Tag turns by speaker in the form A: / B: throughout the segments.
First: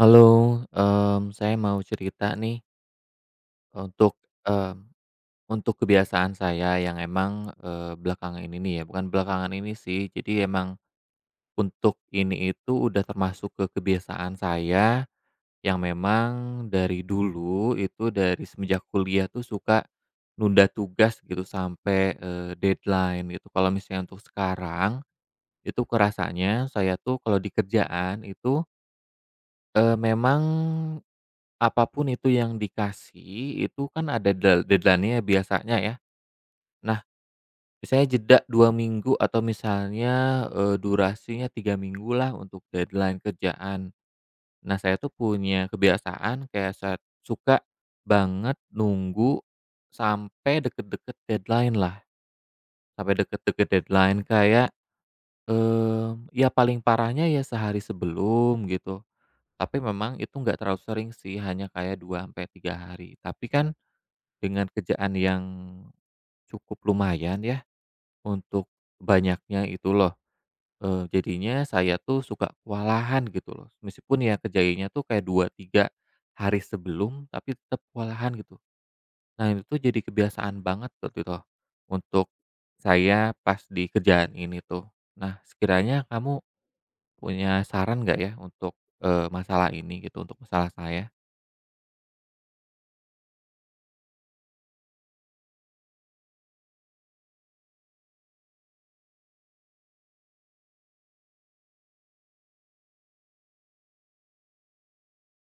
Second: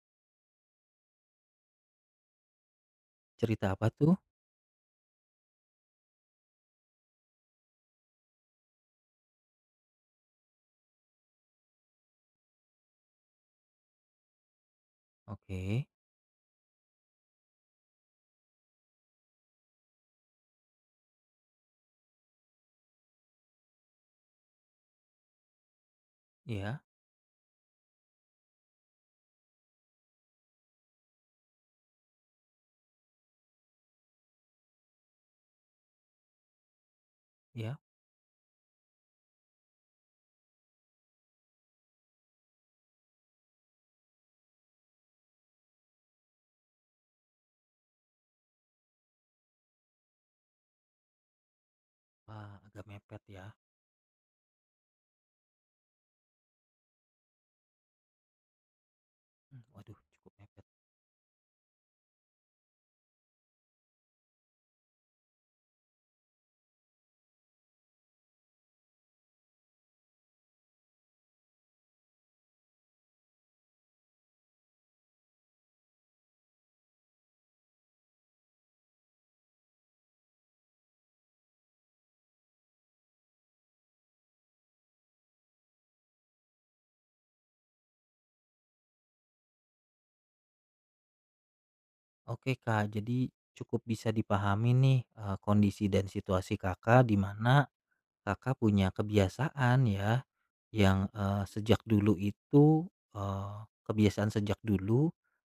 A: Halo, saya mau cerita nih
B: Cerita apa tuh?
A: untuk, mmm, untuk kebiasaan saya yang emang, belakangan ini nih ya, bukan belakangan ini sih, jadi emang untuk ini itu udah termasuk ke kebiasaan saya yang
B: Oke,
A: memang dari dulu itu dari semenjak kuliah tuh suka nunda tugas gitu sampai, deadline gitu. Kalau misalnya untuk sekarang, itu kerasanya
B: ya,
A: saya tuh kalau di kerjaan itu, memang apapun itu yang dikasih, itu kan ada deadline-nya ya biasanya ya. Nah,
B: ya,
A: misalnya jeda 2 minggu atau misalnya, durasinya 3 minggu lah untuk deadline kerjaan. Nah, saya tuh punya kebiasaan kayak saya suka banget nunggu sampai deket-deket deadline-lah,
B: wah agak
A: sampai
B: mepet ya.
A: deket-deket deadline kayak, ya paling parahnya ya sehari sebelum gitu. Tapi
B: Waduh
A: memang
B: cukup
A: itu nggak
B: mepet.
A: terlalu sering sih, hanya kayak 2 sampai 3 hari. Tapi kan dengan kerjaan yang cukup lumayan ya, untuk banyaknya itu loh, jadinya saya tuh suka kewalahan gitu loh. Meskipun ya kerjainnya tuh kayak 2 3 hari sebelum, tapi tetap kewalahan gitu. Nah itu tuh jadi kebiasaan banget tuh gitu loh, untuk saya pas di kerjaan ini tuh. Nah sekiranya kamu punya saran nggak ya untuk, masalah ini gitu, untuk masalah saya?
B: Oke Kak, jadi cukup bisa dipahami nih, kondisi dan situasi Kakak di mana Kakak punya kebiasaan ya, sejak dulu itu, eee, kebiasaan sejak dulu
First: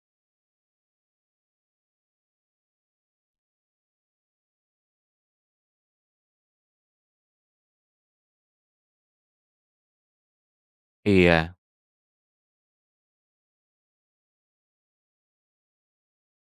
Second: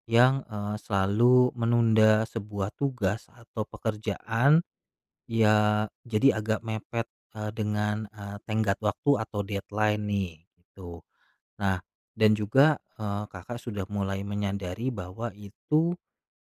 B: selalu menunda sebuah tugas atau pekerjaan, ya jadi agak mepet, dengan, tenggat waktu atau deadline nih, gitu.
A: Iya,
B: Nah, dan juga, Kakak sudah mulai menyadari bahwa itu,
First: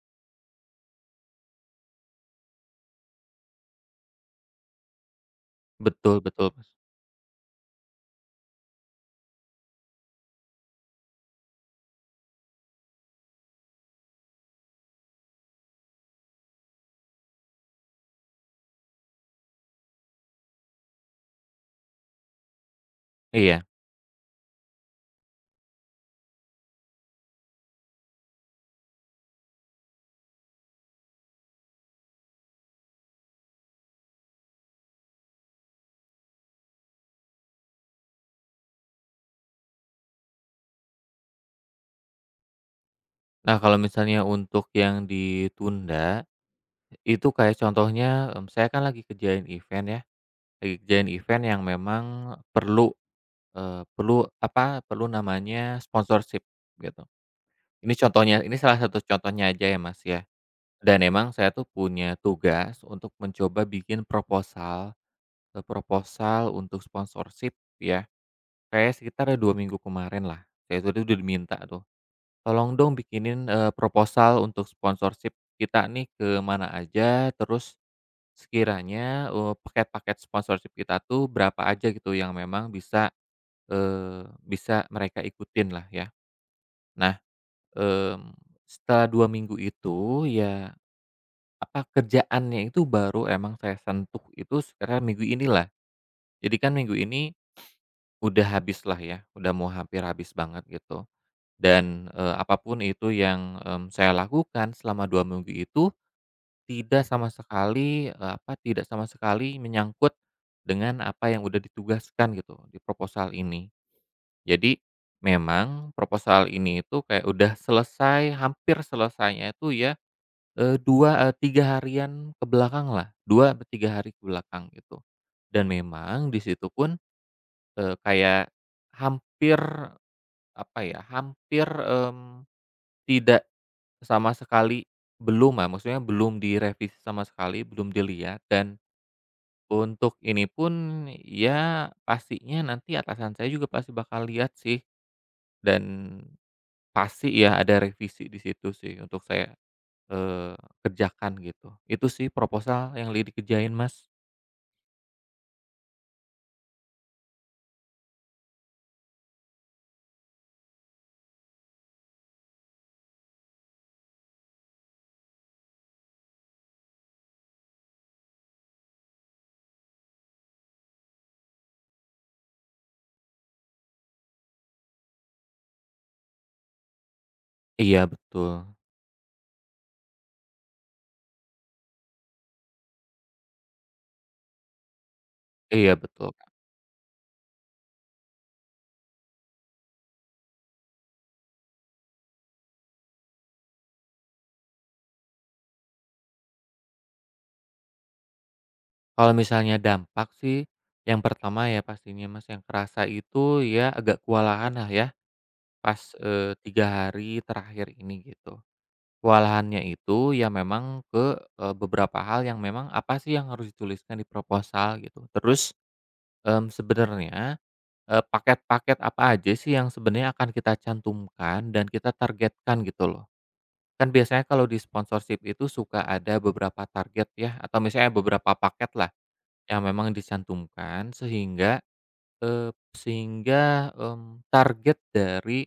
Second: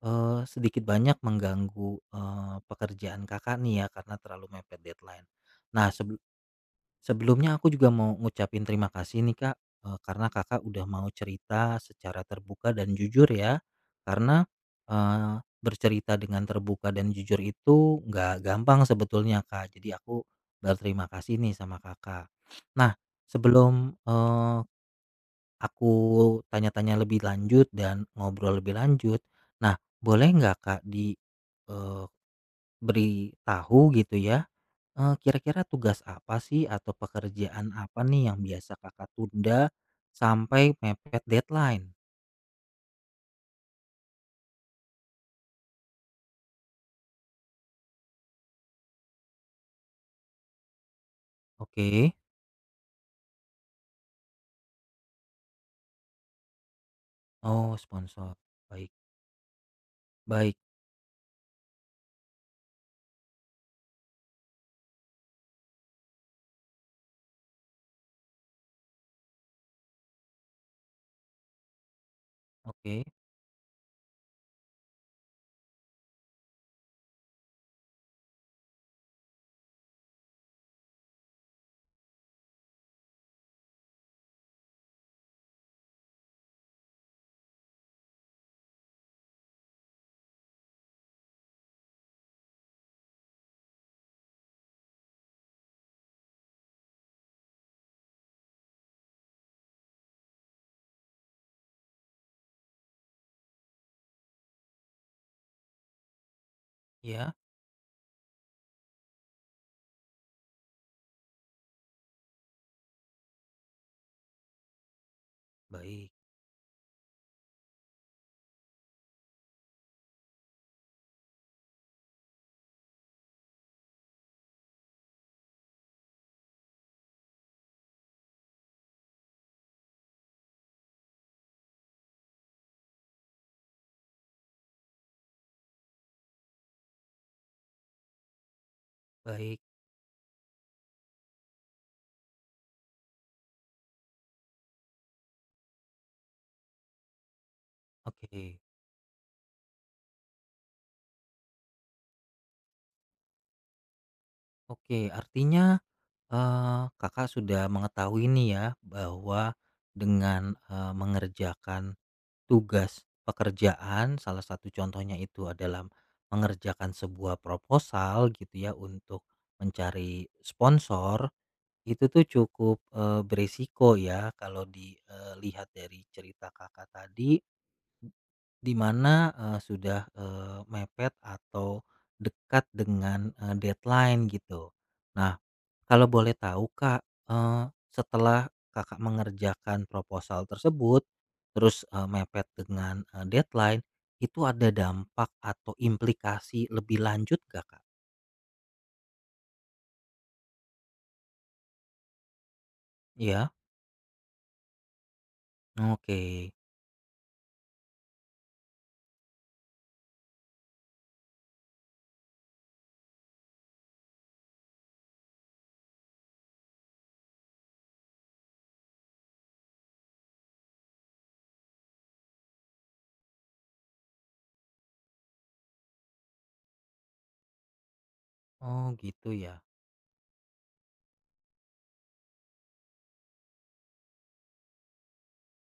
B: sedikit banyak mengganggu, pekerjaan Kakak nih ya karena terlalu mepet deadline. Nah, sebe
A: betul betul, Mas.
B: sebelumnya aku juga mau ngucapin terima kasih nih, Kak, karena Kakak udah mau cerita secara terbuka dan jujur ya. Karena, eee, bercerita dengan terbuka dan jujur itu nggak gampang sebetulnya, Kak. Jadi aku berterima kasih nih sama Kakak. Nah,
A: Iya.
B: sebelum, eee aku tanya-tanya lebih lanjut dan ngobrol lebih lanjut. Nah, boleh nggak Kak eee, beri tahu gitu ya, kira-kira tugas apa sih atau pekerjaan apa nih yang biasa Kakak tunda sampai mepet deadline?
A: Nah, kalau misalnya untuk yang ditunda, itu kayak contohnya, saya kan lagi kerjain event ya, lagi kerjain event yang
B: Oke.
A: memang perlu, perlu namanya sponsorship gitu.
B: Oh,
A: Ini
B: sponsor.
A: contohnya, ini salah
B: Baik
A: satu contohnya aja ya, Mas, ya.
B: baik.
A: Dan emang saya tuh punya tugas untuk mencoba bikin proposal untuk sponsorship ya, kayak sekitar 2 minggu kemarin lah, saya itu udah diminta tuh. Tolong dong
B: Oke.
A: bikinin, proposal untuk sponsorship kita nih ke mana aja, terus sekiranya, paket-paket sponsorship kita tuh berapa aja gitu yang memang bisa, bisa mereka ikutin lah ya. Nah, mmm, setelah 2 minggu itu ya, apa, kerjaannya itu baru emang saya sentuh itu sekarang minggu inilah. Jadi kan minggu ini udah habis lah ya, udah mau hampir habis banget gitu dan, apa itu yang, saya lakukan selama 2 minggu itu Tidak sama
B: Ya,
A: sekali, eee, apa, tidak sama sekali menyangkut dengan apa yang udah ditugaskan gitu di proposal ini. Jadi memang
B: baik
A: proposal ini itu kayak udah selesai, hampir selesainya itu ya, 2, 3 harian ke belakang lah 2 sampai 3 hari ke belakang gitu. Dan memang di situ pun, kayak hampir, hampir, tidak sama sekali belum lah, maksudnya belum direvisi sama sekali, belum dilihat dan.
B: baik.
A: Untuk ini pun, ya pastinya nanti atasan saya juga pasti bakal lihat sih, dan pasti ya ada revisi di
B: Oke
A: situ sih untuk saya, eee, kerjakan gitu. Itu sih proposal yang dikerjain, Mas.
B: oke. Artinya, Kakak sudah mengetahui nih ya bahwa dengan, mengerjakan tugas pekerjaan salah satu contohnya itu adalah mengerjakan sebuah proposal gitu ya untuk mencari sponsor, itu tuh cukup, beresiko ya kalau dilihat dari cerita Kakak tadi.
A: Iya betul
B: Di mana, sudah, mepet atau dekat dengan, deadline gitu. Nah,
A: iya
B: kalau
A: betul,
B: boleh
A: Kak.
B: tahu Kak, setelah Kakak mengerjakan proposal tersebut, terus, mepet dengan, deadline, itu ada dampak atau implikasi lebih lanjut gak, Kak?
A: Kalau misalnya dampak sih, yang pertama ya pastinya Mas yang kerasa
B: Iya?
A: itu ya agak kewalahan lah ya pas,
B: Oke.
A: 3 hari terakhir ini gitu. Kewalahannya itu ya memang ke, beberapa hal yang memang apa sih yang harus dituliskan di proposal gitu. Terus, sebenarnya, paket-paket apa aja sih yang sebenarnya akan kita cantumkan dan kita targetkan gitu loh. Kan biasanya kalau di sponsorship itu suka ada beberapa target ya atau misalnya beberapa
B: Oh
A: paket lah
B: gitu ya?
A: yang memang dicantumkan eee, sehingga, target dari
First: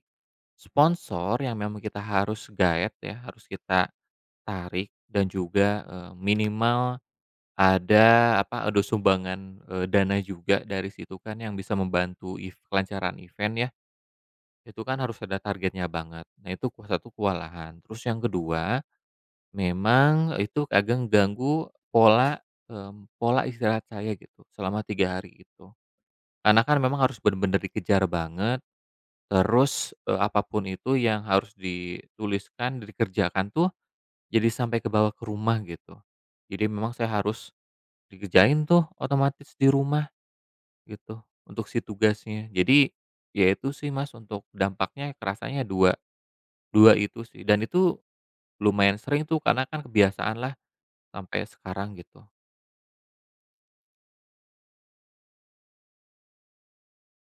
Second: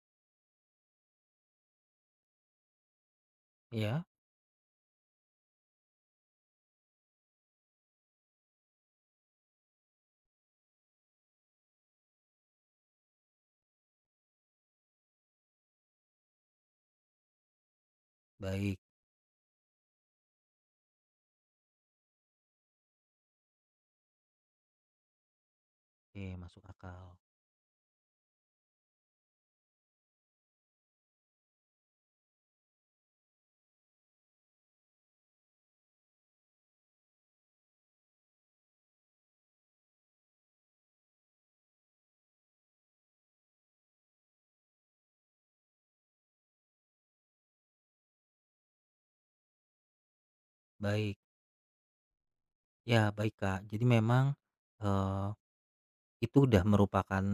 A: sponsor yang memang kita harus guide ya, harus kita
B: Ya.
A: tarik dan juga, minimal ada sumbangan, dana juga dari situ kan yang bisa membantu if kelancaran event ya, itu kan harus ada targetnya banget. Nah itu ku satu kewalahan. Terus yang
B: Baik.
A: kedua, memang itu agak ganggu pola, pola istirahat saya gitu selama 3 hari itu.
B: Oke,
A: Karena
B: masuk
A: kan memang
B: akal.
A: harus benar-benar dikejar banget, terus, apa itu yang harus dituliskan, dikerjakan tuh jadi sampai ke bawah ke rumah gitu. Jadi memang saya harus dikerjain tuh otomatis di rumah gitu untuk si tugasnya. Jadi ya itu sih Mas untuk dampaknya kerasanya dua dua itu sih dan itu lumayan sering tuh karena kan kebiasaan lah
B: Baik.
A: sampai sekarang gitu.
B: Ya baik Kak, jadi memang, eee, itu udah merupakan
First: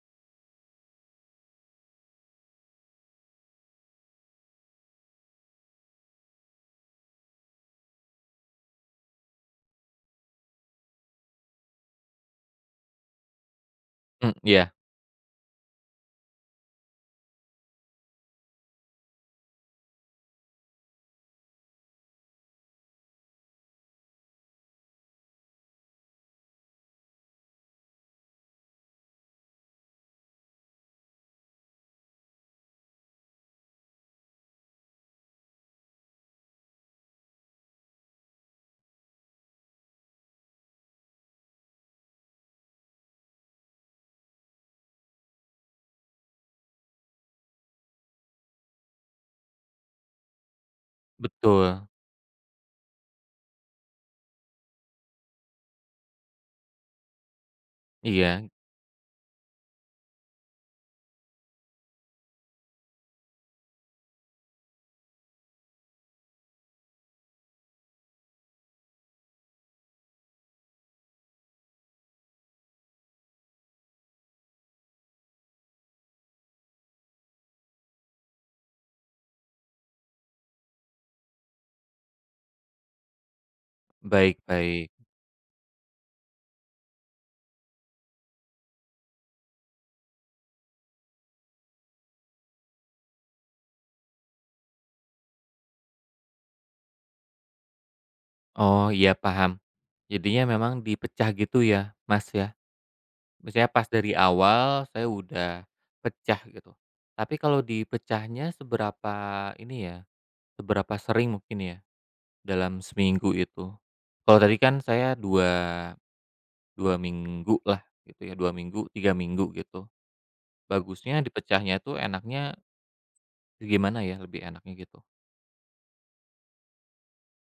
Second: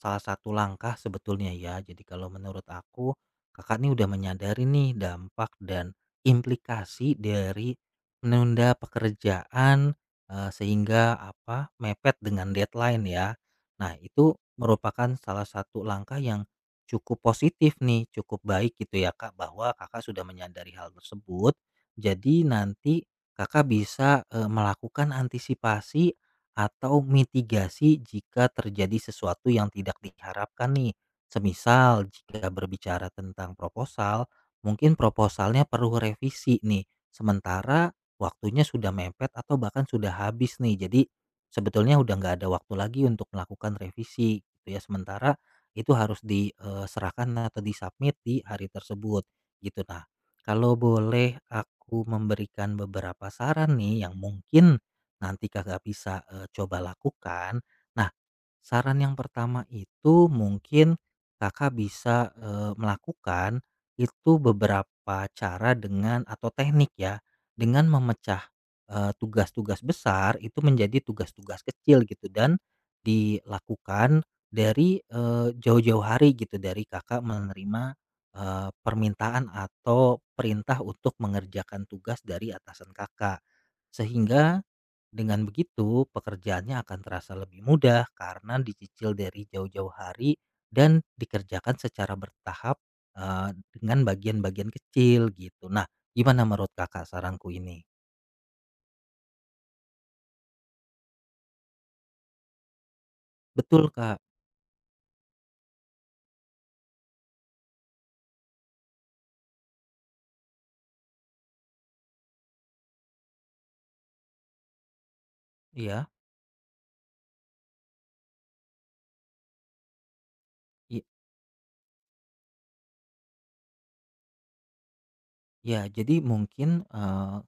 B: salah satu langkah sebetulnya ya. Jadi kalau menurut aku, Kakak nih udah menyadari nih dampak dan implikasi dari menunda pekerjaan, sehingga apa, mepet dengan deadline ya. Nah itu
A: Mmm, iya,
B: merupakan salah satu langkah yang cukup positif nih, cukup baik gitu ya Kak, bahwa Kakak sudah menyadari hal tersebut. Jadi nanti Kakak bisa, melakukan antisipasi atau mitigasi jika terjadi sesuatu yang tidak diharapkan nih. Semisal jika berbicara tentang proposal, mungkin proposalnya perlu revisi nih. Sementara waktunya sudah mepet atau bahkan sudah habis nih. Jadi sebetulnya udah nggak ada waktu lagi untuk melakukan revisi gitu ya. Sementara itu harus diserahkan atau disubmit di hari tersebut gitu. Nah, kalau boleh
A: betul.
B: aku memberikan beberapa saran nih yang mungkin nanti Kakak bisa, coba lakukan. Nah,
A: Iya,
B: saran yang pertama itu mungkin Kakak bisa, melakukan itu beberapa cara dengan atau teknik ya, dengan memecah, tugas-tugas besar itu menjadi tugas-tugas kecil gitu dan dilakukan dari, jauh-jauh hari gitu, dari Kakak menerima, permintaan atau perintah untuk mengerjakan tugas dari atasan Kakak.
A: baik
B: Sehingga
A: baik.
B: dengan begitu, pekerjaannya akan terasa lebih mudah karena dicicil dari jauh-jauh hari dan dikerjakan secara bertahap eh, dengan bagian-bagian kecil gitu. Nah, gimana menurut Kakak saranku ini?
A: Oh, iya paham. Jadinya memang dipecah gitu ya Mas ya? Misalnya pas
B: Betul,
A: dari
B: Kak.
A: awal saya udah pecah gitu. Tapi kalau dipecahnya seberapa ini ya, seberapa sering mungkin ya dalam seminggu itu? Kalau tadi kan saya 2
B: Iya.
A: 2 minggu lah gitu ya, 2 minggu, 3 minggu gitu. Bagusnya dipecahnya tuh enaknya gimana ya lebih enaknya gitu?
B: Ya, jadi mungkin,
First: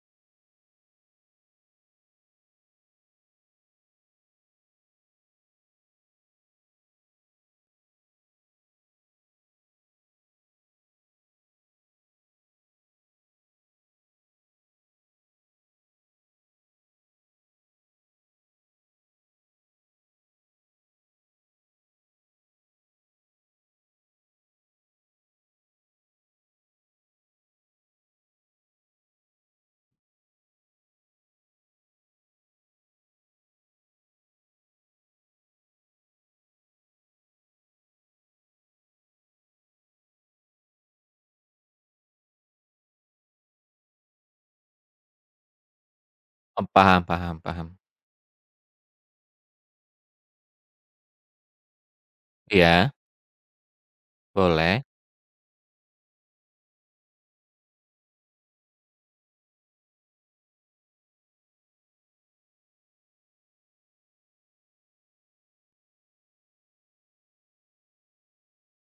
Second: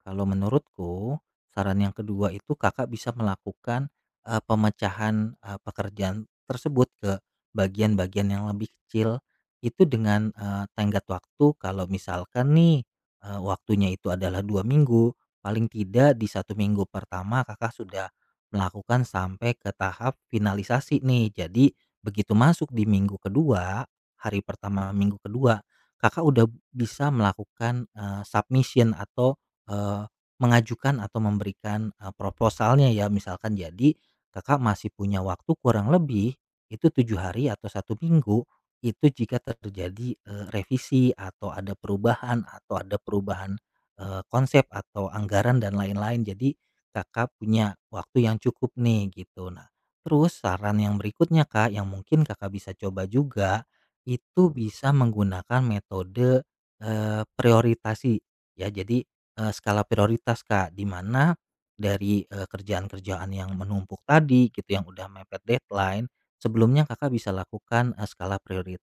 B: kalau menurutku saran yang kedua itu Kakak bisa melakukan, pemecahan, pekerjaan tersebut ke bagian-bagian yang lebih kecil. Itu dengan, tenggat waktu kalau misalkan nih, waktunya itu adalah 2 minggu, paling tidak di 1 minggu pertama Kakak sudah melakukan sampai ke tahap finalisasi nih. Jadi begitu masuk di minggu kedua, hari pertama minggu kedua Kakak udah bisa melakukan, submission atau, eee, mengajukan atau memberikan, proposalnya ya misalkan jadi Kakak masih punya waktu kurang lebih itu 7 hari atau 1 minggu itu jika terjadi, revisi atau ada perubahan, konsep atau anggaran dan lain-lain jadi
A: Oh, paham
B: Kakak
A: paham
B: punya
A: paham.
B: waktu yang cukup nih gitu. Nah terus saran yang berikutnya Kak yang mungkin Kakak bisa
A: Iya,
B: coba juga itu
A: boleh.
B: bisa menggunakan metode, prioritasi ya. Jadi, skala prioritas, Kak, di mana dari, kerjaan-kerjaan yang menumpuk tadi gitu yang udah mepet deadline, sebelumnya Kakak bisa lakukan, skala priorit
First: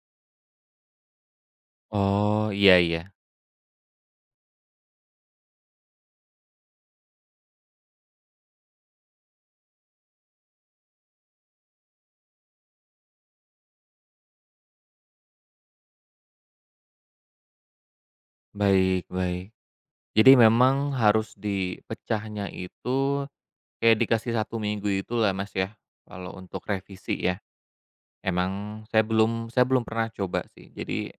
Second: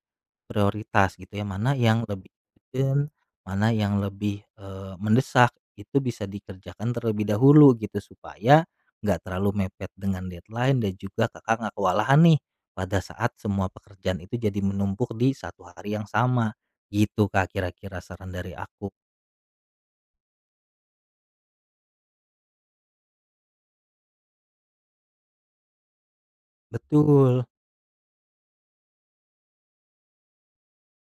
B: prioritas gitu ya, mana yang lebih
A: Oh, iya
B: urgen,
A: iya.
B: mana yang lebih, mendesak, itu bisa dikerjakan terlebih dahulu gitu supaya nggak terlalu mepet dengan deadline dan juga Kakak nggak kewalahan nih pada saat semua pekerjaan itu jadi menumpuk di satu hari yang sama, gitu Kak kira-kira saran dari aku.
A: Baik baik. Jadi memang harus dipecahnya itu kayak dikasih 1 minggu itulah Mas ya, kalau untuk revisi ya.
B: Betul,
A: Emang saya belum pernah coba sih. Jadi,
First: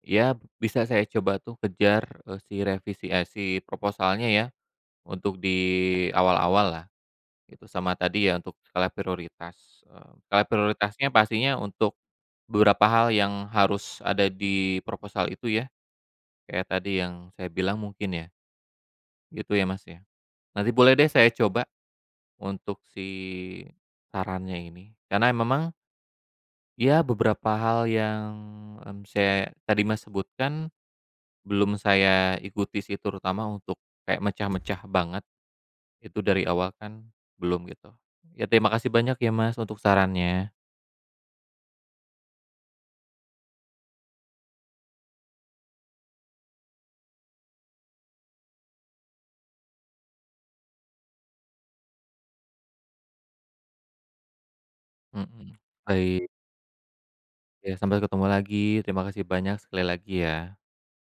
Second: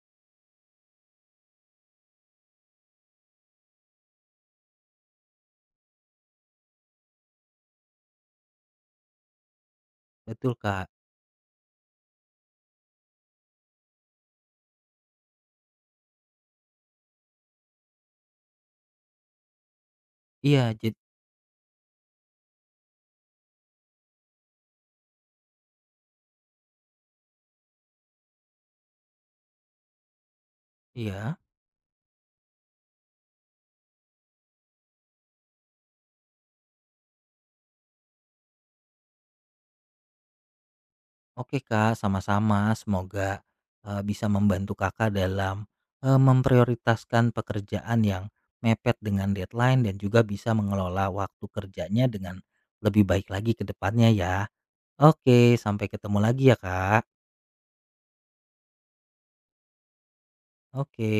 A: ya bisa saya coba tuh kejar, si proposalnya ya, untuk di awal-awal lah. Itu sama tadi ya untuk skala prioritas, skala
B: betul Kak.
A: prioritasnya pastinya untuk beberapa hal yang harus ada di proposal itu ya, kayak tadi yang saya bilang mungkin ya, gitu ya Mas ya. Nanti
B: Iya jad
A: boleh deh saya coba untuk si sarannya ini, karena memang ya, beberapa hal yang, saya tadi Mas sebutkan
B: iya,
A: belum saya ikuti sih, terutama untuk kayak mecah-mecah banget itu dari awal kan belum gitu. Ya terima kasih banyak ya Mas untuk sarannya.
B: oke Kak, sama-sama. Semoga, bisa membantu Kakak dalam, memprioritaskan pekerjaan yang mepet dengan deadline dan juga bisa mengelola waktu kerjanya dengan lebih baik lagi ke depannya ya. Oke,
A: Mhm.
B: sampai ketemu
A: Baik,
B: lagi ya Kak.
A: ya sampai ketemu lagi, terima kasih banyak sekali lagi ya.
B: Oke.